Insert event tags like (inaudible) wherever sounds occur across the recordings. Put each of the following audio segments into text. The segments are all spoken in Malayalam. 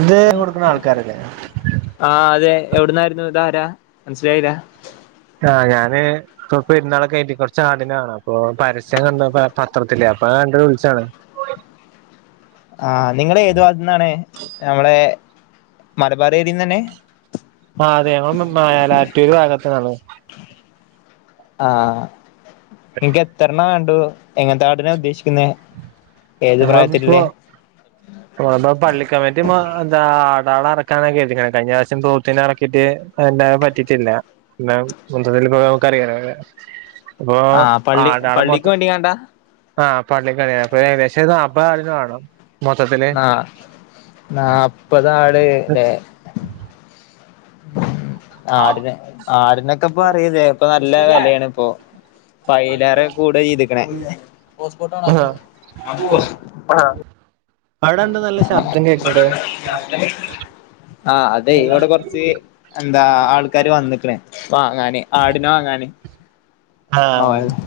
ഇത് കൊടുക്കുന്ന ആൾക്കാരല്ലേ ആഹ് അതെ എവിടുന്നായിരുന്നു ഇത് ആര? മനസ്സിലായില്ല? ആഹ് ഞാന്. ഇപ്പൊ പെരുന്നാളെ കായിറ്റി കുറച്ച് ആടിനെ വാണം അപ്പൊ പരസ്യം കണ്ട് പത്രത്തിലേ അപ്പൊ കണ്ട്വിളിച്ചാണ്. ആ നിങ്ങള് ഏതു ഭാഗത്ത്ന്നാണ് നമ്മളെ മലബാർ ഏരിയയിൽ നിന്ന് തന്നെ. ആഹ് അതെ മ മ മേലാറ്റൂര് ഭാഗത്ത് ന്നാണ്. ആഹ നിങ്ങക്ക് എത്രണ്ണ വേണ്ടുത്? എങ്ങനത്തെ? എത്രണ ഉദ്ദേശിക്കുന്നെ ഏത് പ്രായത്തില്ല്ലേ? പ്പ നമളെ പള്ളിക്കമ്മറ്റി മാ എന്താ ആടാളെ റക്കാന കേരി ത്ക്ക്ണെ കഴിഞ്ഞ വർശം പോത്തിനെ ഇറക്കിട്ട്. പറ്റിച്ചില്ല ന്നാ മൊത്തത്തിൽ പ്പൊ കറിയണെ ഇപ്പൊ ആടാളെ മൊത്തം. ട്ടിയേണ്ട ആഹ പള്ളിക്കല്ലെ അപ്പൊ ഏകദേശം ഒരു നാപ്പതാടിനെ വാണം. നാ നാപ്പതാട് ല്ലെ. ആടിനെ ആടിനൊക്കെ ഇപ്പ അറിലെ? ഇപ്പൊ നല്ല വെലയാണ് ഇപ്പോ പയിലേറെ കൂടെ ഇത് ഇ ഹോസ്പോട്ട് ഓൺക്ക് ആഹ് ആഹ് അവിടെന്താ നല്ല ശബ്ദം കേൾക്കണത് ആഹ് അതെ അവിടെ കെറച്ചെ എന്താ ആൾക്കാര് വന്നിക്കണെ വാങ്ങാന് ആടിനെ വാങ്ങാന്. ആഹ് ഓഹ്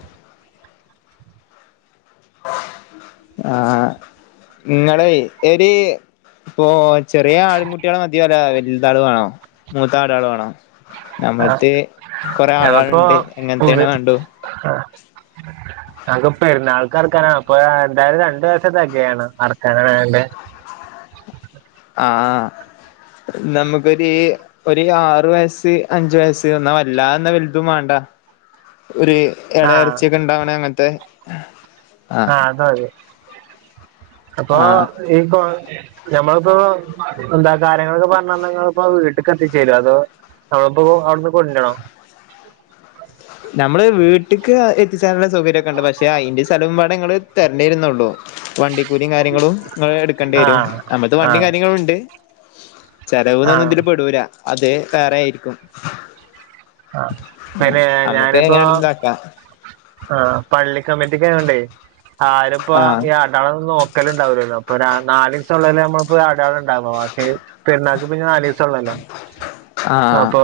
ആഹ് ഇങ്ങളെയ് എരി പോ ചെറിയ ആടിൻകുട്ടികളെ മതിയോ അല്ല വലിത് ആടുകൾ വേണോ മൂത്ത ആടുകള് വേണോ? നമ്മളെടെത്ത് കൊറെ ആടുകൾ ഉണ്ട് എങ്ങനത്തെയാണ് വേണ്ടു. ആഹ് ഞങ്ങക്ക് പെരുന്നാൾക്ക് അറക്കാനാ അപ്പൊ എന്തായാലും രണ്ട് ദിവസത്തേക്ക് വേണം അറക്കാൻ അയകുകൊണ്ട് ആ നമുക്കൊരി ഒരി ആറു വയസ് അഞ്ചു വയസ്സ് എന്നാ വല്ലാതെന്നാ വലുതും വാണ്ട ഒരി എടേ ആഹ് എറച്ചിയൊക്കെ ഒണ്ടാവണെ മറ്റേ ആഹ് അത് മതി അപ്പൊ ആഹ് ഈ കൊ നമ്മളിപ്പോ എന്താ കാര്യങ്ങളൊക്കെ പറഞ്ഞ് തന്നാ നിങ്ങളിപ്പോ വീട്ടിക്ക് എത്തിച്ചേരോ അതോ.? നമ്മളിപ്പോ അവിടുന്ന് കൊഞ്ചണോ? നമ്മള് വീട്ടിക്ക് എത്തിച്ചേരാനുള്ള സൗകര്യം ഒക്കെ ഒണ്ട് പക്ഷെ അയിന്റെ സ്ഥലവും വ നിങ്ങള് തെരണ്ടിയിരുന്നുള്ളൂ വണ്ടി. കൂലി കാര്യങ്ങളും എടുക്കേണ്ടി വരും ആഹ് നമ്മളത്തെ വണ്ടിയും ആഹ് കാര്യങ്ങളും ഉണ്ട്. ചെലവ് തന്ന് ആഹ് ഇതില് പെടൂരാ അതെ വേറെ ആയിരിക്കും ആഹ് അന്നെ നമ്മക്ക് ഞാനിപ്പോ എങ്ങനെയാണെങ്കിലും ഇതാക്കാം ആഹ് പള്ളി കമ്മിറ്റിക്ക് പോവണ്ടേ ആഹ് ആരപ്പയാർ നാളെ വന്ന് നോക്കല് ഉണ്ടാവല്ലോ അപ്പൊ നാല് ദിസം ഉള്ളേല് നമ്മള് ഇപ്പെ ഒരു അടയാളം ഉണ്ടാവെ പെരുന്നാൾക്ക് പിന്നെ നാല് ദിവസെ ഉള്ളല്ലോ ആഹ് അപ്പൊ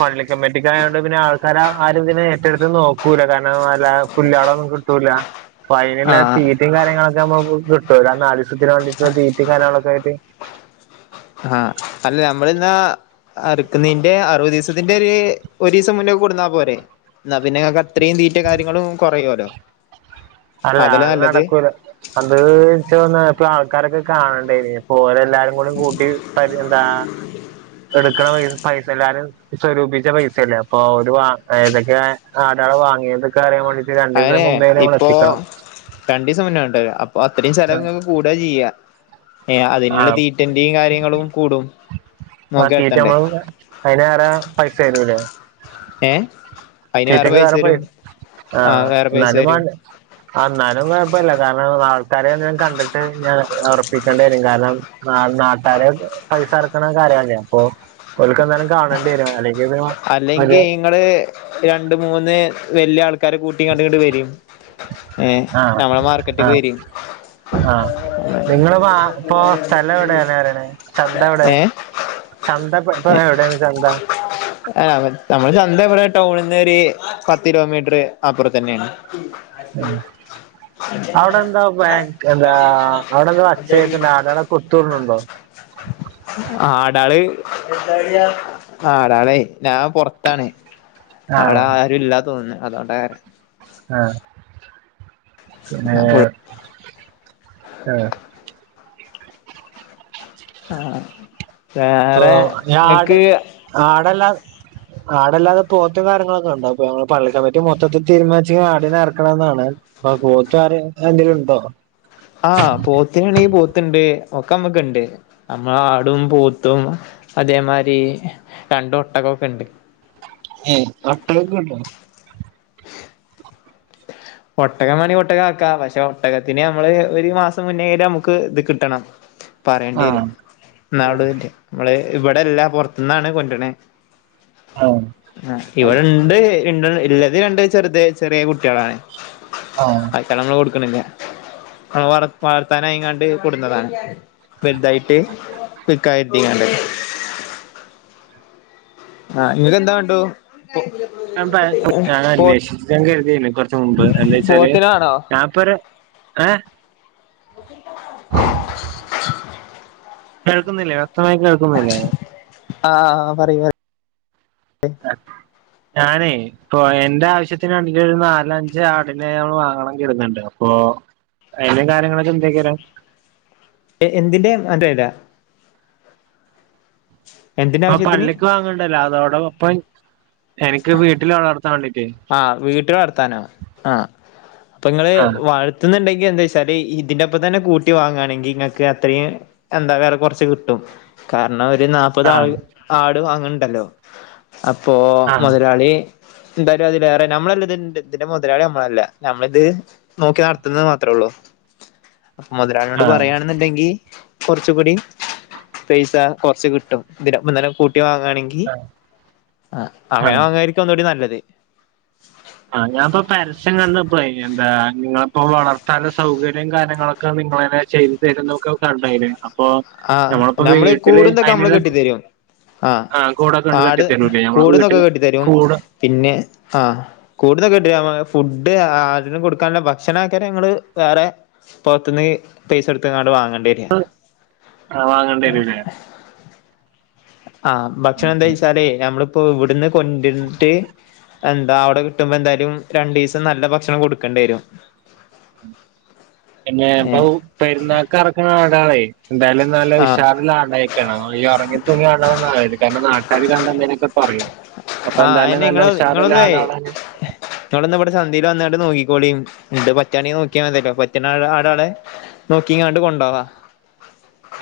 പള്ളി കമ്മിറ്റികാരോട് പിന്നെ ആൾക്കാരാ ആര് ഇതിനെ ഏറ്റെടുത്ത് നോക്കൂല കാരണം നല്ല പുല്ലാളോന്നും കിട്ടൂല്ല ഫൈനൽ ആയിട്ട് ആഹ് തീറ്റയും കാര്യങ്ങളൊക്കെ നമുക്ക് കിട്ടും ലിസത്തിന് വേണ്ടിട്ട് തീറ്റയും കാര്യങ്ങളൊക്കെ ആയിട്ട് ആഹ് അല്ല നമ്മളിന്ന് അറുക്കുന്നതിന്റെ അറുപത് ദിവസത്തിന്റെ ഒരു ദിവസം മുന്നേ കൊണ്ടുവന്നാ പോരെ എന്നാ പിന്നെ ഞങ്ങക്ക് അത്രയും തീറ്റ കാര്യങ്ങളും കെറയുമല്ലോ അല്ല അ നടക്കൂല അത്ച്ചോ ഇപ്പ ആൾക്കാരൊക്കെ കാണണ്ടായി പോലെ എല്ലാരും ഓളെ കൂട്ടി എന്താ എടുക്കണ പൈസ എല്ലാരും സ്വരൂപിച്ച പൈസയല്ലേ അപ്പൊ ഒരു ഏതൊക്കെ ആടാള വാങ്ങിയത് എനിക്ക് അറിയാൻ പാടി രണ്ട് ദിവസ മുമ്പേ നമ്മള് എടുക്ക രണ്ടു ദിവസം മുന്നേ വേണ്ട അപ്പൊ അത്രയും സ്ഥലം നിങ്ങക്ക് കൂട്ടുകയാ ചെയ്യാ ഏഹ് ആ അതിനുള്ള തീറ്റന്റെ കാര്യങ്ങളും കൂടും നോക്കി നടത്തേണ്ടേ അയിന് വേറെ പൈസ വരൂവല്ലേ ഏഹ് തീറ്റക്ക് വേറെ പൈസ ആഹ് വേറെ പൈസ എന്നാലും വരും വാണ്ടേ അന്നാലും കെഴപ്പമില്ല കാരണം ആൾക്കാരെ എന്തിലും കണ്ടിട്ട് ഞാൻ ഒറപ്പിക്കേണ്ടി വരും കാരണം ആഹ് നാട്ടാര് പൈസ എറക്കണ കാര്യയില്ലേ അപ്പൊ ഓൽക്ക് എന്താലും കാണേണ്ടിവരും അല്ലേ അല്ലെങ്കി നിങ്ങള് രണ്ട് മൂന്ന് വല്യ ആൾക്കാര് കൂട്ടി ഇങ്ങട്ട് ഇങ്ങട്ട് വരീൻ ഏഹ് ആഹ് നമ്മള് മാർക്കറ്റിക്ക് വരീൻ ആഹ് നിങ്ങളപ്പോ ആഹ് ഇപ്പൊ സ്ഥലം എവിടെ പറയണേ ചന്ത എവിടെ ഏ ചന്ത ഇപ്പെ എവിടെയാണ് ചന്ത ആഹ് നമ്മള് ചന്ത ഇവിടെ ടൗണിന്ന് ഒരു പത്ത് ഇരുപത് മീറ്റർ അപ്പുറത്ത് തന്നെയാണ് അവിടെന്താ ബാങ്ക് എന്താ അവിടെന്താ അച്ചേക്കുന്നേ (unintelligible) കൊത്തൂറിനുണ്ടോ ആടാള് എന്താളിയ ആഹ് ഒളെ ഞാൻ പുറത്താണ് അവിടെ ആഹ് ആരും ഇല്ലാ തോന്നുന്നു അതുകൊണ്ട കാരം ആഹ് പിന്നെ ഞാൻ ഫുൾ ആഹ് ആഹ് ഇപ്പൊ വേറെ ഈ ആട് ഇങ്ങക്ക് ആടല്ലാ ആടല്ലാതെ പോത്തും കാര്യങ്ങളൊക്കെ ഉണ്ടാവ അപ്പൊ ഞങ്ങള് പള്ളിക്കാൻ പറ്റി മൊത്തത്തിൽ തീരുമാനിച്ച ആടിനെ അറക്കണ എന്നാണ് ആഹ് പോത്തരെ എന്തേലും ഉണ്ടോ ആഹ് പോത്തി ആണെങ്കി പോത്ത്ണ്ട് ഒക്കെ അമ്മക്ക്ണ്ട് നമ്മൾ ആടും പൂത്തും അതേമാരി രണ്ട ഒട്ടക ഒക്കെ ഉണ്ട് ഏ ഒട്ടൊക്കെ ഉണ്ടോ ഒട്ടക മാണേ ഒട്ടക ആക്ക പക്ഷെ ഒട്ടകത്തിന് നമ്മള് ഒരു മാസം മുന്നേ നമുക്ക് ഇത് കിട്ടണം പറയേണ്ടി വരും ആഹ് എന്നാള തന്നെ നമ്മള് ഇവിടെല്ല പുറത്തുന്നാണ് കൊറണെ ആഹ് ആഹ് ഇവിടെണ്ട് ഇ ഇല്ലത് രണ്ട് ചെറുത ചെറീയെ കുട്ടിയള ആഹ് ഇ നമ്മള് കൊടുക്കണില്ല നമ്മള് വ വളർത്താന അങ്ങാണ്ട് കൊടുന്നതാണ് വൽതായിട്ട് വിക്കാര്തിയാണ്ട് ആഹ് ഇങ്ങക്ക്ന്താ വണ്ടോ ഞ ഞാൻ അന്വേഷിച്ച് ഞാൻ കര്ത്യെനി കുറച്ച മുമ്പ് എന്താച്ചാല് പോത്തിനാണോ ഞാ പ്പര് ഏ കേൾക്കുന്നില്ലേ വ്യക്തമായി കേൾക്കുന്നില്ലേ ആഹ് പറയ് പറയ് (inaudible) ഞാനേ ഇപ്പൊ എന്റെ ആവശ്യത്തിന് വേണ്ടിയിട്ട് ഒരു നാല് അഞ്ച് ആടിനെ നമ്മള് വാങ്ങണം കര്ത്ണ്ട് അപ്പൊ അതിലും കാര്യങ്ങളെന്തൊക്കെരം എന്തിന്റെയാന്ന് അറിയൂല്ല (inaudible) അപ്പ ആവശ്യത്തിന് പള്ളിക്ക് വാങ്ങണ്ടല്ലോ അതോടൊപ്പം എനിക്ക് വീട്ടില് വളർത്താൻ വേണ്ടീട്ട് ആഹ് വീട്ടിൽ വളർത്താനോ ആഹ് അപ്പൊ നിങ്ങള് ആഹ് വൾ എച്ചുന്നുണ്ടെങ്കിൽ എന്താ വെച്ചാല് ഇതിന്റെപ്പം തന്നെ കൂട്ടി വാങ്ങാണെങ്കിൽ നിങ്ങക്ക്അത്രയിം എന്താ വേറെ കുറച്ച് കിട്ടും കാരണം ഒരു നാ മുപ്പത് ആ ആഹ് ആട് വാങ്ങ്ണ്ടല്ലോ അപ്പോ ആഹ് മുതലാളി എന്തായാലും അതില് വേറെ നമ്മളല്ല ഇതി ഇതിന്റെ മുതലാളി നമ്മളല്ല നമ്മളിത് നോക്കി നടത്തുന്നത് മാത്രേ ഉള്ളൂ (inaudible) മുതലാളിനോട് ആഹ് പറയാണെന്നുണ്ടെങ്കി കുറച്ച് കൂടി പൈസ കുറച്ച് കിട്ടും ഇതിനിപ്പം ഇന്നലെ കൂട്ടി വാങ്ങണെങ്കി ആഹ് അങ്ങനെ ആഹ് വാങ്ങായിരിക്കും ഒന്നൂടി നല്ലത് ആഹ് ഞാനിപ്പൊ പരസ്യം കണ്ടിപ്പോ എന്താ നിങ്ങളിപ്പോ വളർത്താനും സൗകര്യം കാര്യങ്ങളൊ നിങ്ങളന്നെ ചെയ്തു തരുന്നൊക്കെ ഉണ്ടായിരുന്നു അപ്പൊ ആഹ് നമ്മളിപ്പോ നമ്മള് വീട്ടില് കൂടുന്തൊക്കെ നമ്മള് അയിനുള്ള കെട്ടി തരും ആഹ് കൂടൊക്കെ ആണ്ട് കെട്ടി ആട് തരൂലേ നമ്മളെ കൂട്തൊക്കെ വീട്ടില് കെട്ടി തരും കൂട് പിന്നെ ആഹ് കൂടുന്നക്കെ കെട്ടി തരും ഫുഡ് ആടിന് കൊടുക്കാനുള്ള ഭക്ഷണമൊക്കെ നിങ്ങള് വേറെ പുറത്ത്നിന്ന് പൈസ എടുത്ത്ങ്ങാണ്ട് വാങ്ങേണ്ടി വര ആഹ് വാങ്ങേണ്ടി വരൂല്ലേ ആഹ് ഭക്ഷണം എന്താ വെച്ചാലെ നമ്മളിപ്പോ ഇവിടുന്ന് കൊണ്ടിരുന്നിട്ട് എന്താ അവിടെ കിട്ടുമ്പോ എന്തായാലും രണ്ടു ദിവസം നല്ല ഭക്ഷണം കൊടുക്കേണ്ടി വരും പിന്നെ ഇപ്പൊ ഏഹ് പെരുന്നാൾക്ക് ഇറക്കുന്ന നാടാളെ എന്തായാലും നല്ല ആഹ് വിഷാദിലാണ്ടെ കാരണം ഈ ഇറങ്ങിത്തൂങ്ങിയാണത് കാരണം നാട്ടാര് കണ്ടാന്തേലുക്കെ പറയും അപ്പൊ ആഹ് എന്തായാലും നല്ല ഉഷാറുള്ള (unintelligible) ഇങ്ങളിന്ന് ഇവിടെ ചന്തയിൽ വന്നിട്ട് നോക്കിക്കോളീന്ന് ഇണ്ട് പറ്റാണി നോക്കിയാ മതില്ലോ പറ്റുന്ന ആടാളെ നോക്കി കണ്ട് കൊണ്ടോവാം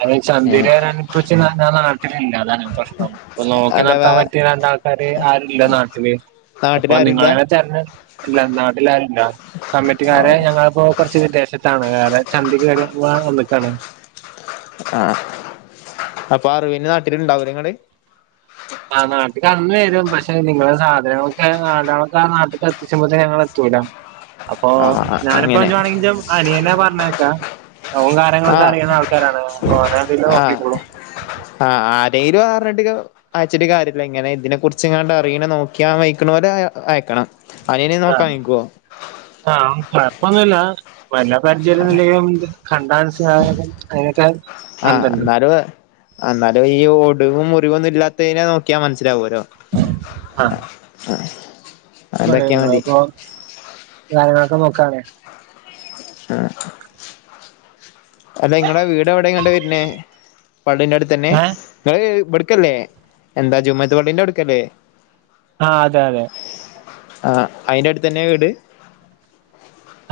അതിന് ചന്തയിൽ വരാന് പക്ഷെ ഞാൻ നാട്ടിലില്ല അതാണ് പ്രശ്നം ഇപ്പൊ നോക്കി അല്ല വേ നടത്താൻ പറ്റിയ രണ്ടാൾക്കാര് ആരുല്ല നാട്ടില് അപ്പൊ നാട്ടിലാരുല്ല നിങ്ങള് (unintelligible) നാട്ടിലാരുമില്ല കമ്മിറ്റിക്കാരെ ആഹ് ഞങ്ങളിപ്പോ കുറച്ച് വിദേശത്താണ് വേറെ ചന്തിക്ക് വേറെ വന്നക്കാണ് ആഹ് അപ്പൊ അറവിന് നാട്ടിലുണ്ടാവില്ലേ നിങ്ങള് ആഹ് നാട്ടിൽക്ക് അന്ന് വരും പക്ഷെ നിങ്ങളെ സാധനങ്ങളൊക്കെ സാധനങ്ങളൊക്കെ ആഹ് നാട്ടിൽക്ക് എത്തിച്ചുമ്പത്തിന് ഞങ്ങൾ എത്തൂല. അപ്പൊ ആഹ് ഞാനിപ്പോ അങ്ങനെ (unintelligible) അനിയനാ പറഞ്ഞേക്കാ അപ്പം കാര്യങ്ങളൊക്കെ ആഹ് അറിയുന്ന ആൾക്കാരാണ് അപ്പൊ ഓനെ എന്തേലും ആഹ് നോക്കിക്കോളും. ആഹ് ആരെങ്കിലും അറിഞ്ഞിട്ടിക്ക അയച്ചിട്ട് കാര്യമില്ല ഇങ്ങനെ ഇതിനെ കുറിച്ച് ഇങ്ങാണ്ട് അറിയണ നോക്കിയാൻ വെയ്ക്കു ണോലെ അയക്കണം. അനിയന് ആഹ് നോക്കാം വെയ്ക്കോ ആഹ് കുഴപ്പമൊന്നുല്ല വല്ല പരിചയം ഇല്ലെങ്കിലും കണ്ടാ മനസ്സിലാവും അതിനൊക്കെ ആഹ് അന്തണ്ട് എന്നാലും എന്നാലും ഈ ഒടുവും മുറിവും ഒന്നും ഇല്ലാത്തതിനെ നോക്കിയാൽ മനസ്സിലാവുല്ലോ. ആഹ് ആഹ് (unintelligible) അപ്പൊ കാര്യങ്ങളൊക്കെ നോക്കാനേ ആഹ് അല്ല ഇങ്ങളെ വീട് എവടെങ്ങട്ട് വര് നേ പള്ളിന്റെ അടുത്ത് തന്നെ ഏഹ് ഇങ്ങള് ഇബട്ക്കല്ലേ എന്താ ജുമുഅത്ത് പള്ളിന്റെ ആഉട്ക്കല്ലേ ആഹ് അതെ അതെ ആഹ് അയിന്റെ അട്ത്തന്നേ വീട്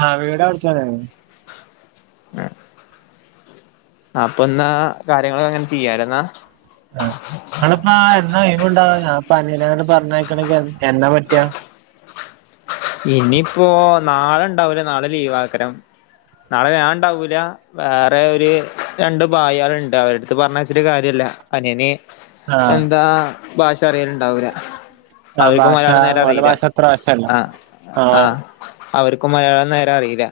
ആഹ് വീട് അവിട്തന്നെണ് അഹ അപ്പൊന്നാ കാര്യങ്ങളൊക്കെ അങ്ങനെ ചെയ്യാലെ ഇന്നാ ആഹ് ഇങ്ങള്പ്പാ എന്നാ ഒഴിവ്ണ്ടാവാ ഞാപ്പം അനില അങ്ങട്ട് പറഞ്ഞയക്കണെങ്കി എന്നാ പറ്റാ ഇനിയിപ്പോ നാളെ ഇണ്ടാവൂല നാളെ ലീവാക്കാരം നാളെ ഞാഇണ്ടാവൂല വേറെ ഒരു രണ്ട് ബായളുണ്ട് അവരടുത്ത് പറഞ്ഞയച്ചിട്ട് കാര്യല്ല അനിയന് ആഹ് എന്താ ഭാഷ അറിയല്ണ്ടാവൂല്ല ആഹ് അവർക്കും ഭാഷ മലയാളം നേരെ ഓലെ അറീല്ല ഭാഷ അത്ര വശല്ല ആഹ് ആഹ് അവർക്കും മലയാളം നേരെ അറീല്ല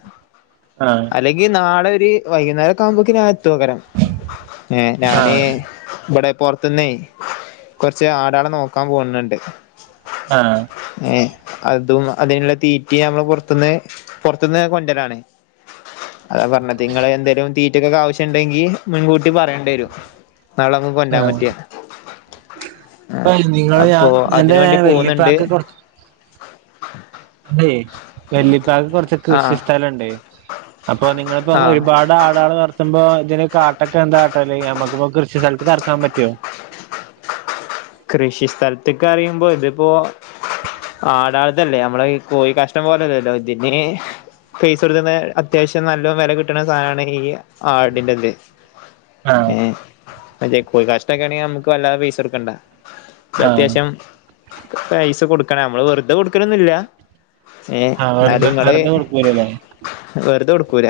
ആഹ് അല്ലെങ്കി നാളൊര് വൈകുന്നേരൊക്കെ ആകുമ്പോക്ക് ഞാ എത് ത്തു കാരം ഏ ഞാന് ആഹ് ഇബടെ പൊർത്ത്ന്നേ കൊറച്ച് ആടാളെ നോക്കാൻ പോകുന്നുണ്ട്. ആഹ് ഏഹ് അതുള്ള അതിനുള്ള തീറ്റിം നമ്മള് പൊറത്ത്ന്ന് പൊറത്ത്ന്ന് കൊണ്ടരലാണ് അതാ പറഞ്ഞത് ഇങ്ങള് എന്തേലും തീറ്റക്കൊക്കെ ആവശ്യണ്ടെങ്കി മുൻകൂട്ടി പറയെണ്ടിരും. നാളമ്മക്ക് കൊണ്ടാൻ ആഹ് പറ്റിയ ഇപ്പൊ ആഹ് നിങ്ങള് ഞാൻ അപ്പൊ അതിന് എന്റെ വേണ്ടി പോകുന്ന്ണ്ട്. വല്ലിപ്പാക്ക് ഇൻ്റെ വെല്ലിപ്പാക്ക് കൊറച്ച് ആ കൃഷി സ്ഥലണ്ട് അപ്പൊ നിങ്ങളിപ്പോ ആ ഒരുപാട് ആടളെ വളർത്തുമ്പോ ഇതിന് കാട്ടൊക്കെ എന്താ കാട്ടല് നമ്മക്കിപ്പോ കൃഷി സ്ഥലത്ത് കെറക്കാൻ പറ്റോ? കൃഷി സ്ഥലത്ത്ക്ക് പറിയുമ്പോ ഇതിപ്പോ ആടാള്ത്തല്ലേ നമ്മളെ ഈ കോയി കാഷ്ടം പോലല്ലല്ലോ ഇതിന് പൈസ എടുത്തുന്ന് അത്യാവശ്യം നല്ലോം വെലകിട്ട്ണ സാധനണ് ഈ ആടിന്റെത് ആഹ് ഏഹ് മറ്റേ കോഴി കാഷ്ടൊക്കാണെങ്കി നമ്മക്ക് വല്ലാതെ പൈസ കൊടുക്കണ്ട ഇത് ആഹ് അത്യാവശ്യം പൈസ കൊടുക്കണം നമ്മള് വെറുത കൊടുക്കലൊന്നൂല്ല ഏ ആഹ് ഇന്നാല് വെറുതെ ഇങ്ങള് വെറുതെ കൊടുക്കൂലല്ലേ വെറുത കൊടുക്കൂല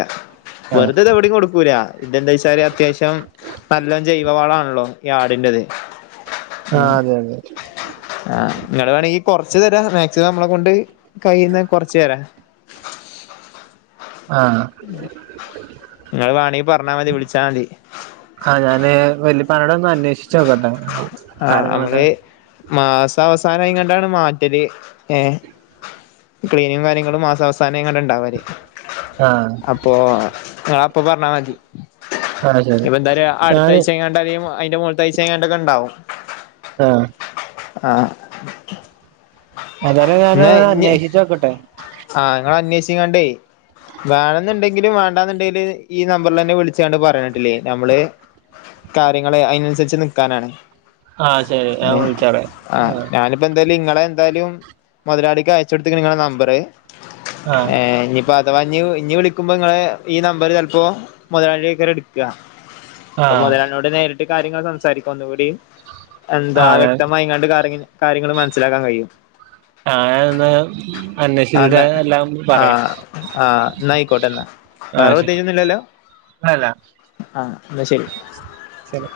ആഹ് വെറുതെ ഇത് എവടിം കൊടുക്കൂല ഇതെന്തയിച്ചാല് അത്യാവശ്യം നല്ലോം ജൈവ വാളാണല്ലോ ഈ ആടിൻ്റത് ആഹ് അതെ അതെ ആഹ് നിങ്ങള് വേണെങ്കി കൊറ്ച്ച് തരാ മാക്സിമം നമ്മളെ കൊണ്ട് കഴിയുന്ന കൊറച്ച് തരാ. ആഹ് ഇങ്ങള് വാണെങ്കി പറ്ഞ്ഞാ മതി വിളിച്ചാ മതി ആഹ് ഞാന് വല്ലിപ്പാനോടൊന്ന് അന്വേഷിച്ചു നോക്കട്ടെ കാര്യങ്ങളൊക്കെ. മാസാവസാന ആയിങ്ങാണ്ടാണ് മാറ്റല് ഏ ക്ലീനും കാര്യങ്ങളും മാസാവസാനം ആയിങ്ങാണ്ടാണ് ഇണ്ടാവല്. ആഹ് പ്പോ ഞാപ്പം പറഞ്ഞമാതിരി ആഹ് ഇനി ശരി ഇപ്പൊ എന്തായാലും അട്ത്ത ഞാന് ആഴ്ചങ്ങ ണ്ടാവിമു അയിന്റെ മോള്ത്താഴിച്ചെ ആയിങ്ങാണ്ടൊക്കെ ഇണ്ടാവും ആഹ് ആഹ് ഏതാലും ഞാന് എന്നാ ഇഞ്ഞ് അന്വേഷിച്ച് നോക്കട്ടെ ആഹ് ഇങ്ങള് അന്വേഷിങ്ങാണ്ടേ വേണന്ന്ണ്ടെങ്കിലും വേണ്ടാന്ന്ണ്ടെങ്കിലും ഈ നമ്പറ് ലന്നെ വിളിച്ചാണ്ട് പറയഞ്ഞെട്ടില്ലേ ഞമ്മള്. കാര്യങ്ങള് അയിനൻസരിച്ച് നിക്കാനാണ് ആഹ് ശെരി ഞാൻ വിൾച്ചാളെ ആഹ് ബെന്തെല്ലു ഇങ്ങള് എന്തായാലും മൊതലാളിക്ക് അയച്ചൊട്ത്ത്ക്ക്ണ് ഇങ്ങളെ നമ്പറ് ആഹ് ആഹ് ഏഹ് ഇഞ്ഞ് അപ്പൊ അതവാഞ്ഞ് ഇഞ്ഞ് വിളിക്കുമ്പ ഇങ്ങളെ ഈ നമ്പര് ചെലപ്പോ മൊതലാള്യേക്കാരം ഇട്ക്ക. അപ്പൊ ആഹ് മുതലാളി നേരിട്ട് കാര്യങ്ങൾ സംസാരിക്ക ഒന്നുകൂടി എന്താ ആഹ് വ്യക്തമായിങ്ങാണ്ട് കാര്യങ്ങ കാര്യങ്ങള് മനസ്സിലാക്കാൻ കഴിയും ആഹ് (unintelligible) ആന്ന എല്ലാം പറയാം ആഹ് ആഹ് ന്നായിക്കോട്ടെ ഇന്നാ വേറെ ആഹ് ശരി പ്രത്യേക ഒന്നുല്ലല്ലോ അല്ല ആഹ് ഇന്നാ ശെരി ശരി